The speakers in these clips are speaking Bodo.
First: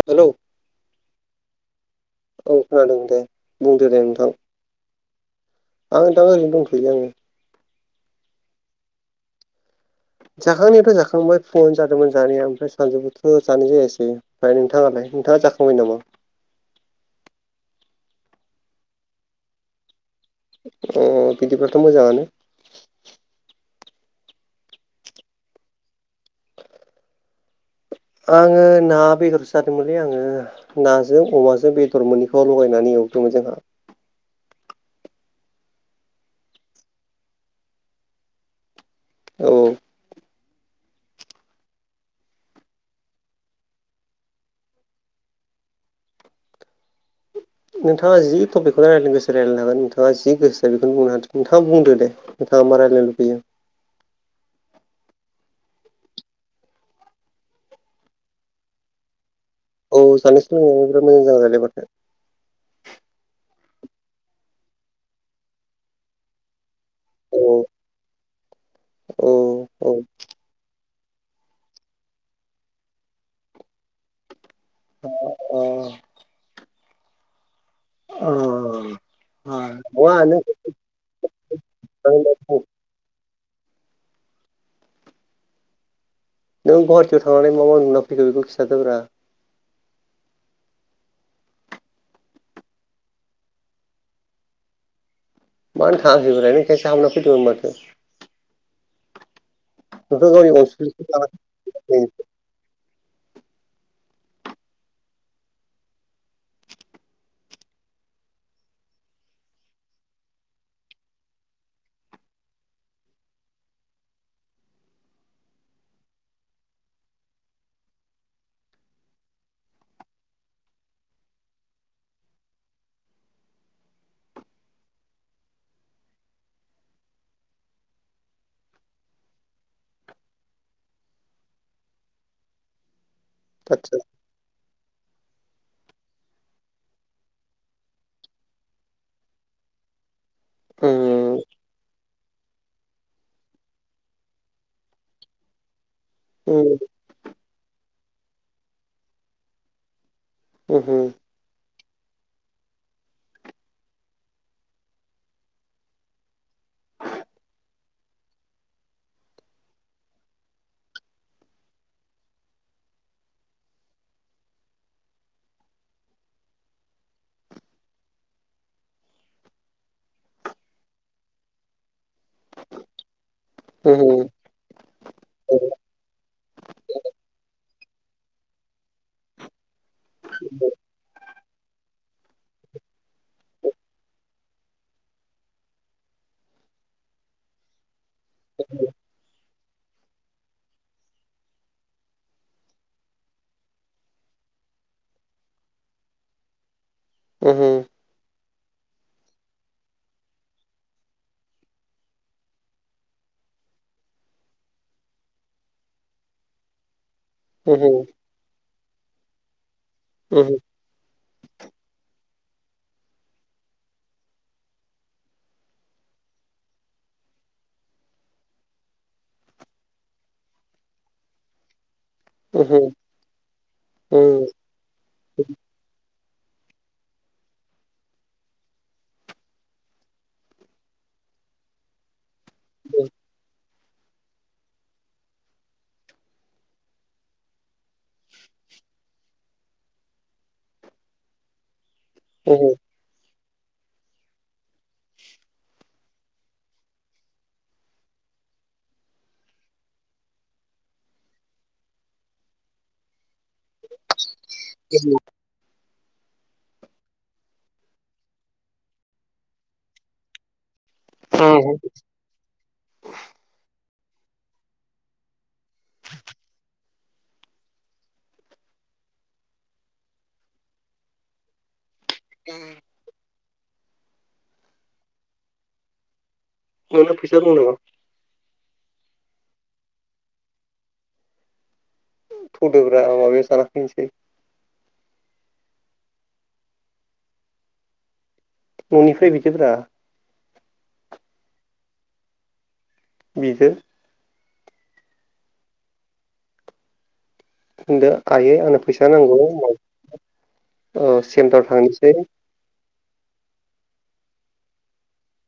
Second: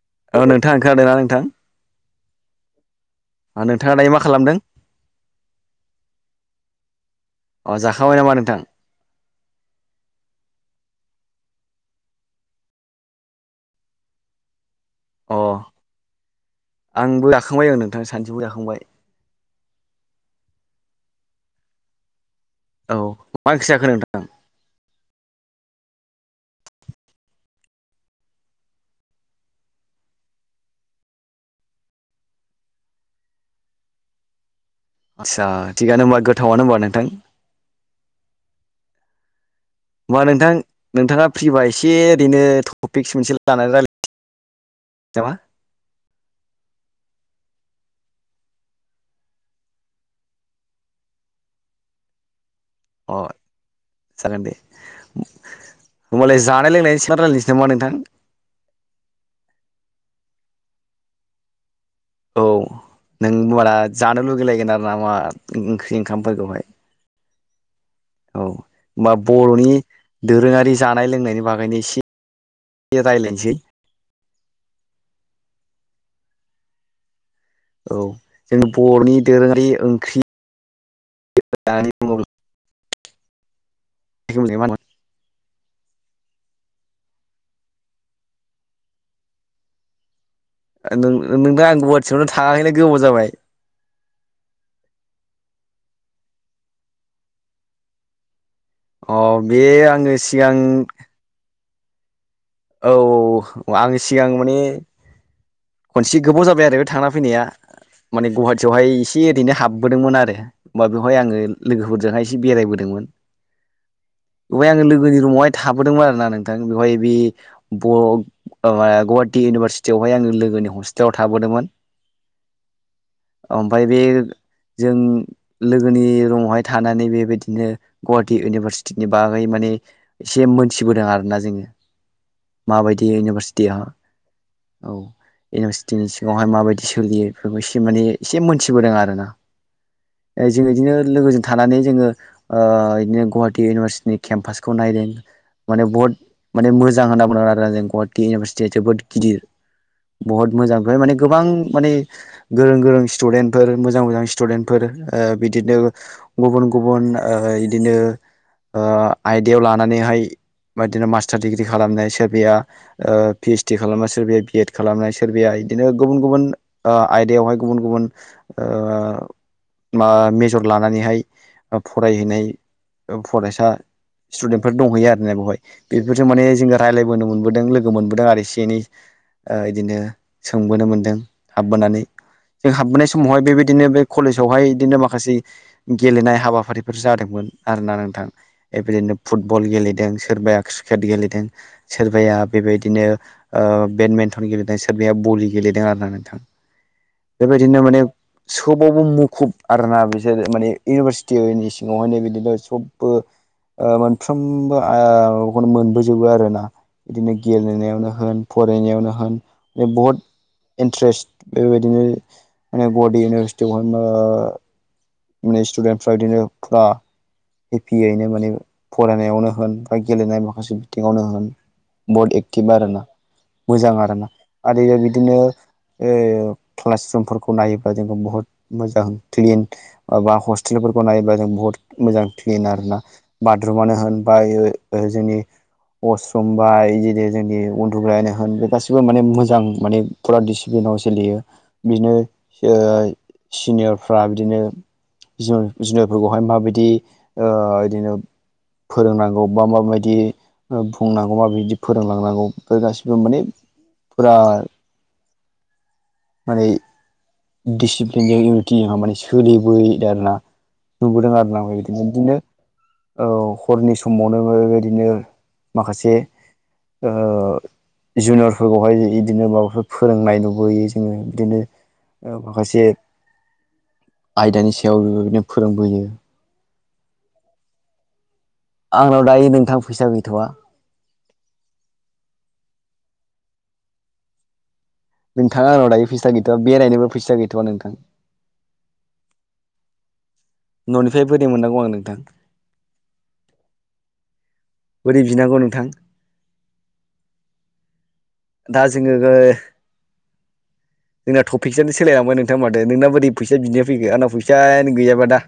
हेलौ औ नोंथां खोनादों ना नोंथां औ खोनादों दे बुंदो नोंथाङा दे दायो मा नोंथां खालामदों आं नोंथां ओरैनो दंथ'यो आङो अ जाखांबाय नामा नोंथां जाखांनायाथ' जाखांबाय फुङावनो जादोंमोन जानाया ओमफ्राय सानजौफुआवथ' जानाय जायासै ओमफ्राय नोंथाङालाय अ नोंथाङा जाखांबाय नामा आंबो जाखांबाय ओ नोंथां सानजौफुनिबो जाखांबाय अ बिदिब्लाथ' मोजाङानो औ मा ओंख्रि जाखो नोंथां आङो ना बेदरसो जादोंमोनलै आङो नाजों अमाजों बेदर मोननैखौ लगायनानै एवदोंमोन जोंहा आतसा थिगानो होमबा गोथावानो होनबा नोंथां औ होमबा नोंथां नोंथाङा फ्रिबा एसे ओरैनो टपिक्स मोनसे लानानै रायलायनो [unintelligible] [unintelligible] नोंथाङा जि टपिकखौनो रायलायनो गोसो रायलायनो हागोन नोंथाङा गोसो जादों बेखौनो बुंनो हागोन नोंथाङा बुंदो दे [unintelligible] अ जागोन दे होमबालाय जानाय लोंनायनि सायाव नो‌ रायज्लायनोसै नामा नोंथां औ सानै सोलोंनाया बिराद मोजां जागोन रायलाय बाथाय औ नों होनबाना जानो लुगैलायगोन आरोना मार ओंख्रि ओंखामफोरखौहाय औ औ होमबा औ बर'नि औ दोरोङारि जानाय लोंनायनि बागैनो एसे रायलायनोसै अ औ औ जों बर'नि दोरोङारि नङा ओंख्रि नों होननानै बुङोब्ला [unintelligible] नों गुवाहाटियाव थांनानै मा नुना फैखो बेखौ खिथादोब्रा नोंथां आं गुवाहाटिआवनो थाङाखैलै गोबाव जाबाय मानो थाङाखै बेलाय दाख्लैसो थांनानै फैदोंमोन माथो अ बे आङो नोंथ' गावनि सिगां [unintelligible] फैदों औ औ आं सिगां माने खनसे गोबाव जाबाय आरो बे थांना फैनाया माने गुवाहाटियावहाय एसे ओरैनो हाबबोदोंमोन आरो होमबा बेवहाय आङो लोगोफोरजोंहाय एसे बेरायबोदोंमोन। बेवहाय आंङो लोगोनि रुमावहाय थाबोदोंमोन आर ना नोंथां बेवहाय बे बर' गुवाहाटि इउनिभारसिटियावहाय आंङो लोगोनि हस्टेलाव थाबोदोंमोन ओमफ्राय बे जों लोगोनि रङावहाय थानानै बेबायदिनो गुवाहाटिी इउनिभारसिटिनि बागै माने एसे मोनथिबोदों आरोना जोङो माबायदि इउनिभारसिटिया आदसा औ इउनिभारसिटिनि सिगाङावहाय माबायदि सोलियो बेफोरखौ एसे माने एसे मोनथिबोदों आरोना ए जों बिदिनो लोगोजों थानानै जोङो बिदिनो गुवाहाटिी इउनिभारसिटिनि केम्पासखौ नायदों माने बहुत माने मोजां होनना बुङो जों गुवाहाटि इउनिभारसिटिया जोबोद गिदिर बहुत मोजां ओमफाय माने गोबां माने गोरों गोरों स्टुदेन्टफोर मोजां मोजां स्टुदेन्टफोर बिदिनो गुबुन गुबुन बिदिनो आयदायाव लानानैहाय बिदिनो मास्टार डिग्रि खालामनाय सोरबाया पि ओइस डि खालामनाय सोरबाया बिएड खालामनाय सोरबाया बिदिनो गुबुन गुबुन ओ आयदायावहाय गुबुन गुबुन ओ मा मेजर लानानैहाय फरायहैनाय फरायसा [unintelligible] स्टुदेन्टफोर दंहैयो आरोना बेवहाय बेफोरफोरखौजों माने जोंङो रायज्लायबोनो मोनबोदों लोगो मोनबोदों आरो एनै ओ बिदिनो सोंबोनो मोनदों हाबबोनानै जों हाबबोनाय समावहाय बेबायदिनो बे कलेजावहाय बिदिनो माखासे गेलेनाय हाबाफारिफोर जादोंमोन आरोना नोंथां बेबायदिनो फुटबल गेलेदों सोरबाया क्रिकेट गेलेदों सोरबाया बेबायदिनो बेडमिन्टन गेलेदों सोरबाया बलि गेलेदों आरोना नोंथां बेबायदिनो माने सोबावबो मुखुब आरोना बिसोरो माने इउनिभारसिटिनि सिङावहायनो बिदिनो सबबो ओ मोनफ्रोमबो ओ बेखौनो मोनबोजोबो आरोना बिदिनो गेलेनायावनो होन फरायनायावनो होन बहुद [unintelligible] इन्ट्रेस्ट बेबायदिनो माने गुवाहाटिी इउनिभारसिटियावहाय माने स्टुडेन्टफ्रा बिदिनो फा एपियनो माने फरायनायावनो होन बा गेलेनाय माखासे बिथिङावनो होन बहद एक्टिभ आरो ना मोजां आर ना आरो बिदिनो ओ क्लास रुमफोरखौ नायोब्ला जों बुहुत मोजां क्लिन बाबा हस्टेलफोरखौ नायोबा जों बुहुत मोजां क्लिन आरो ना ब द्रुमानो होन बा ओ जोंनि अवासरुमबा जेरै जोंनि उन्दुग्रायनो होन बे गासिबो माने मोजां माने फुरा दिडिसिप्लिनाव सोलियो बिदिनो ओ सिनियरफ्रा बिदिनो जुनिवरफोरखौहाय माबायदि बिदिनो फोरोंनांगौ बा माबायदि बुंनांगौ मा बिदि फोरोंलांनांगौ बेमफ्राय गासिबो माने फुरा माने दिसिप्लिनजों इउनिटिजोंहा माने सोलिबो दि आरोना नुबोदों आरैना बिदिनो औ हरनि समावनो बेबायदिनो माखासे जुनियरफोरखौहाय इदिनो माबाफोर फोरोंनाय नुबोयो जोंङो इदिनो नोंना माखासे आयदानि सायाव बेदिनो फोरोंबोयो नोंनाव फैसा दं नामा आंनाव दायो नोंथां फैसा गैथ'वा थुदोब्रा माबायाव जानाफैनोसै नोंथां आन दायो फैसा गैथया बेरायनोबो फैसा गैथ'वा नोंथां न'निफ्राय बिदोब्रा न'निफ्राय बोरै मोननांगौ आं नोंथां बिदो बोरै बिनांगौ नोंथां होनदो आयै आंनो दा फैसा जोङो नांगौ जोंना सेन्टाराव टपिकसआनो थांनोसै सोलायलांबाय माथो नोंना बोरै फैसा बिनाया फैखो आंनाव फैसायानो गैयाबा दा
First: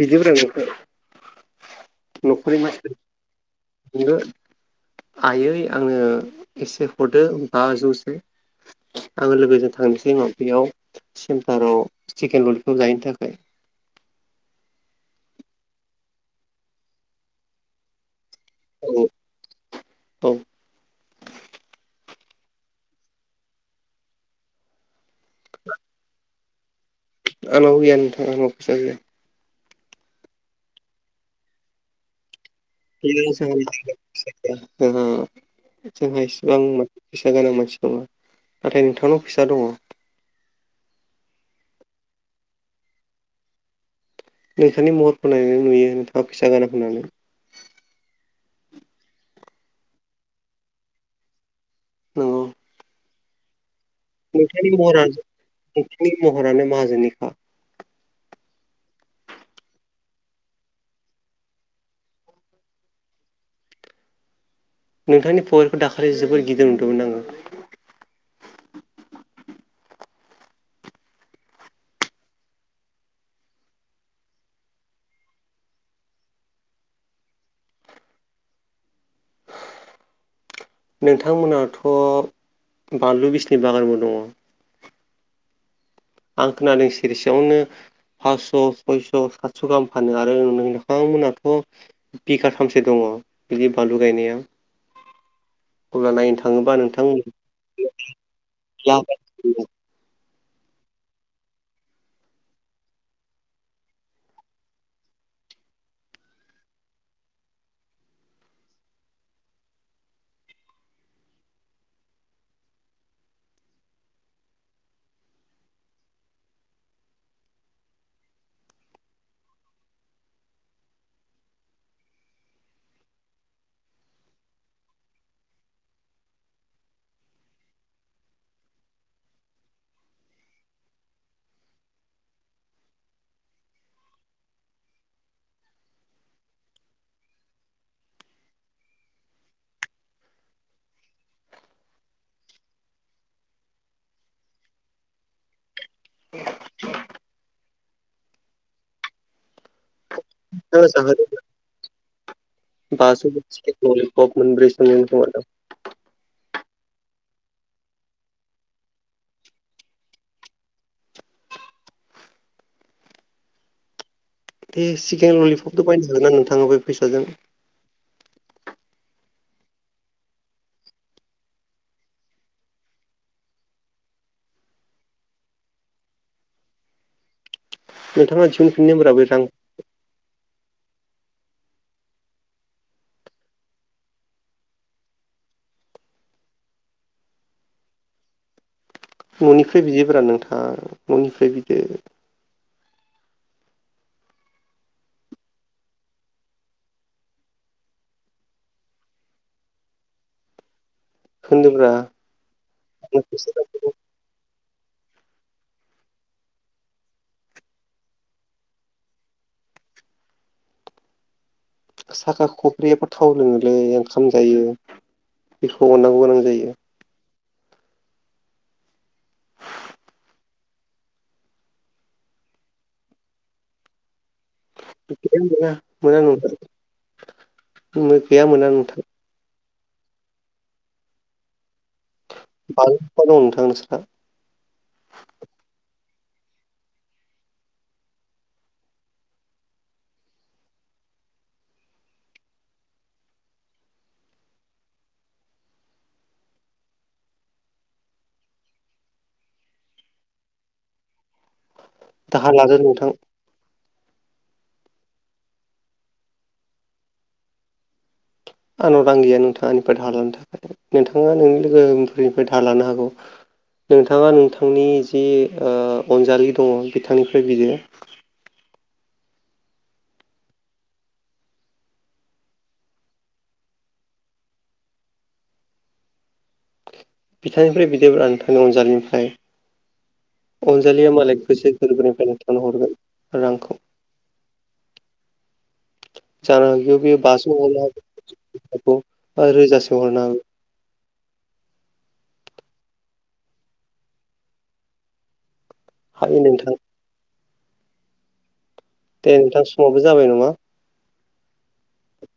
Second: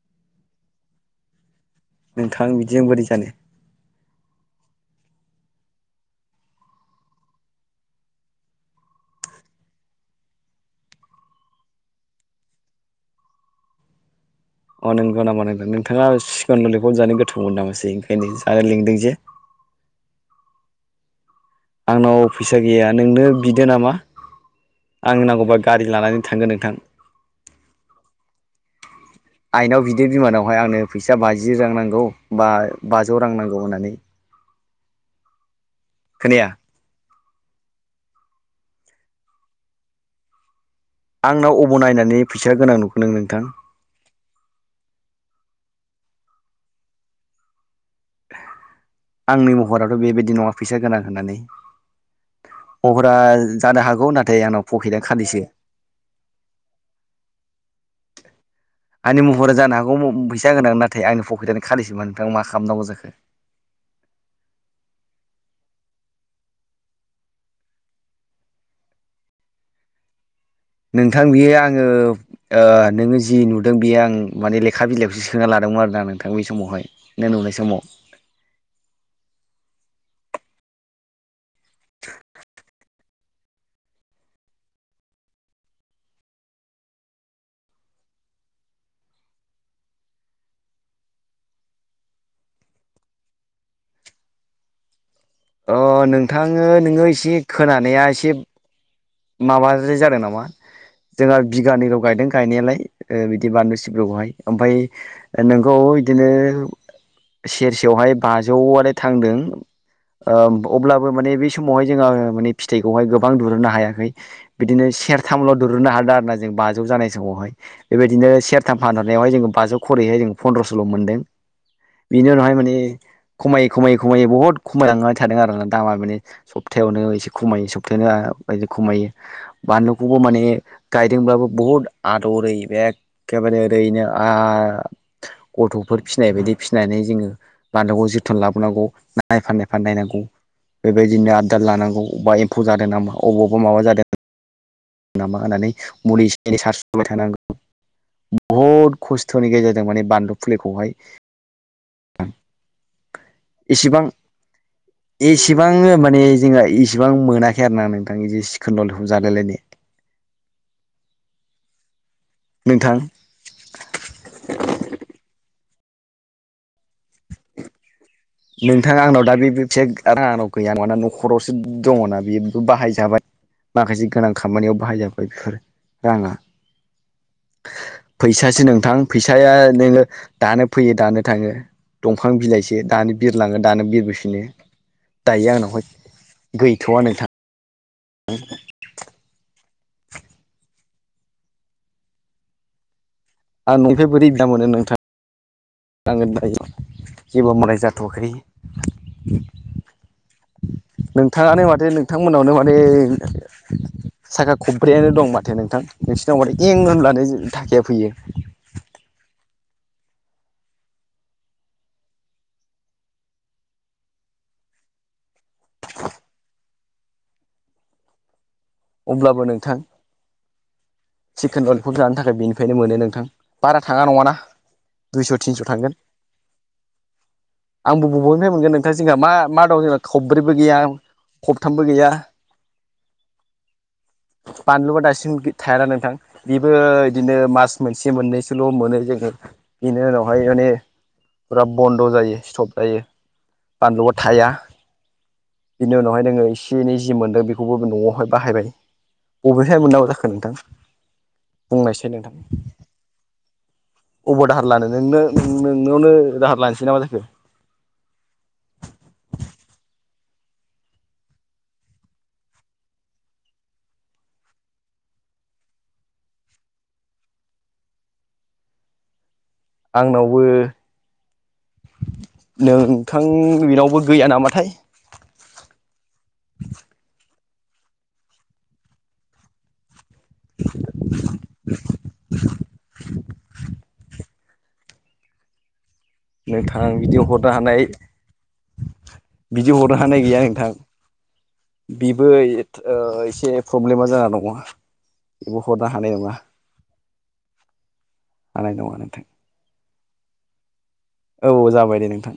बिदोब्रा बिदो नोंथां न'खरनि बिदिजों मानसि बोरै जानो आयै आंनो एसे हरदो बाजौसो आङो लोगोजों थांनोसै उनाव बेयाव सेमटाराव चिकेन ललिफबखौ जाहैनो थाखाय अ नंगौ नामा नोंगौ नोंथाङा सिकेन ललिफब जानो गोथाव मोनो नामासै ओंखायनो जानो लिंदों औ जे औ आंनाव फैसा गैया नोंनो बिदो नामा आंनो नांगौबा गारि लानानै थांगोन नोंथां आंनाव गैया नोंथां आंनाव फैसा गैया आइनाव बिदो बिमानावहाय आंनो फैसा बाजि रां नांगौ बा बाजौ रां नांगौ होननानै जों जोंहा खोनाया इसेबां मा फैसा गोनां मानसि नङा नाथाय नोंथांनाव फैसा दङ आंनाव अबाव नायनानै फैसा गोनां नुखो नों नोंथां नोंथांनि महरखौ नायनानै नुयो नोंथानाव फैसा दङ' होननानै आंनि महराथ' बेबायदि नङा फैसा गोनां होननानै नोंगौ महरा जानो हागौ नाथाय आंनाव नोंथांनि पकेटआ महरानो खालिसो नोंथांनि महरानो माहाजोननिखा आंनि महरा जानो हागौ फैसा गोनां नाथाय आंनि पकेटआनो खालिसोबा नोंथाङा मा खालामनांगौ जाखो नोंथांनि [unintelligible] दाखालि जोबोर गिदिर नुदोंमोन आङो नोंथां बियो आङो ओ नोङो जि नुदों बेयो आं माने लेखा बिलाइखौसो सोना लादोंमोन आरोना नोंथां बे समावहाय नों नुनाय समाव नोंथांमोनाथ' बानलु बिसनि बागानबो दङ आं खोनादों सेरसेयावनो फास्स' सयस' सातस' गाहाम फानो आरो नोंथांमोनाथ' बिगाथामसे दङ बिदि बानलु गायनाया अ अब्ला नायनो नोंथाङो थाङोबा नोङो एसे खोनानाया एसे जाबाय माबाद्राय जादों नामा जोंहा बिगानैल गायदों गायनायालाय बिदि बानलु सिब्रुखौहाय ओमफ्राय नोंखौ बिदिनो सेरसेयावहाय बाजौआलाय थांदों ओ अब्लाबो माने बे समावहाय जोङो माने फिथाइखौहाय गोबां दुरुननो हाया बिदिनो सेरथामल' दुरुननो हादों आरो ना जों बाजौ जानाय समावहाय बेबायदिनो सेरथाम फानहरनायावहाय जोङो बाजौ खरैहाय जोङो फन्द्रस'ल' मोनदों बेनि उनावहाय माने खमायै खमायै खमायै बहुद खमायलांनानै थादों आरोना दामा माने सप्थायायावनो एसे खमायो सप्थायनो बिदि खमायो बानलुखौबो माने गायदोंब्लाबो बहुद आदरै एख एखेबारे ओरैनो आ गथ'फोर फिसिनाय बायदि फिसिनानै जोङो बानलुखौ जोथोन लाबोनांगौ नायफा नायफा नायनांगौ बेबायदिनो आदार लानांगौ बबा एमफौ जादों नामा अबावबा माबा जादों नामा होननानै मुलि एसे एनै सारस्रोबाय थानांगौ बहुद खसथ'नि गेजेरजों माने बानलु फुलिखौहाय [unintelligible] सिकेन ललिफब मोनब्रैसो मोनगोन खोमा दां आं माने जोंहा इसिबां मोनाखै आरो ना नोंथां बिदि सिखेनल ललिफब जालाय लायनो नोंथां बे सिकेन ललिपथ' बायनोगोन ना नोंथाङा बे फैसाजों नोंथाङा आंनाव दा बे फैसाया आंनाव गैया नङाना न'खरावसो दङना बेबो बाहायजाबाय माखासे गोनां खामानियाव बाहायजाबाय बेफोर राङा नोंथाङा फैसासो नोंथां दिहुनफिननोब्रा बे रां फैसाया नोङो दानो फैयो दानो थाङो दंफां बिलाइसो दानो बिरलाङो दानो बिरबोफिनो दायो आंनावहाय गैथ'वा नोंथां [inaudible] न'निफ्राय बिदोब्रा नोंथां न'निफ्राय बिदो आं ननिफ्राय बोरै बिना मोनो नोंथां नांगोन दायो जेबो माय जाथ'वाखै नोंथाङानो माथे होनदोब्रा नोंथांमोनावनो माने साखा खब्रैयानो दं माथो नोंथां नोंसिनाव माथो इं होनबानो थाखाया फैयो साखा खबब्रैयाबा थाव लोङोलै ओंखाम जायो बेखौ अननांगौ गोनां जायो अब्लाबो नोंथां चिकेन ललिपप जानो थाखाय बेनिफ्रायनो मोनो नोंथां बारा थाङा नङाना दुइस' थिनस' [unintelligible] थांगोन मोजां न आंबो बबनिफ्राय मोनगोन नोंथां जोंहा मा मा दं जोंना खब्रैबो गैया खबथामबो गैया [unintelligible] दं नोंथां नोंसोर बानलुवा दासिम थायाना नोंथां बेबो बिदिनो मास मोनसे मोननैसोल' मोनो जोङो बेनि उनावहाय माने फुरा बन्द' जायो स्टप जायो बानलुआ थाया बिनि उनावहाय नोङो एसे एनै जि मोन्दों बेखौबो न'आवहाय बाहायबाय अबेहाय मोननांगौ जाखो नोंथां बुंनायसै नों दाहार लादो नोंथां अबाव दाहार लानो नोंनो नोंनावनो दाहार लानोसै नामा जाखो आंनाव रां गैया नोंथां आंनिफ्राय दाहा लानो थाखाय नोंथाङा नोंनि लोगोफोरनिफ्राय दाहार लानो हागौ नोंथाङा नोंथांनि जि अनजालि दङ बिथांनिफ्राय बिदो आंनावबो नोंथां बेनावबो गैया नामाथाय बिथांनिफ्राय बिदोब्रा नोंथांनि अनजालिनिफ्राय अनजालिया मालाय गोसो गोरबोनिफ्राय नोंनो हरगोन रांखौ जानो नोंथां हागौ बेयो बिदि हरनो बाजौ हानाय हागौ बिदि रोजासे हरनो हानाय गैया हागौ नोंथां बेबो एसे प्रब्लेमा जाना दङो बेबो हरनो हानाय नङा हायो नोंथां हानाय नङा दे नोंथां समाबो जाबाय नामा औ जाबाय दे नोंथां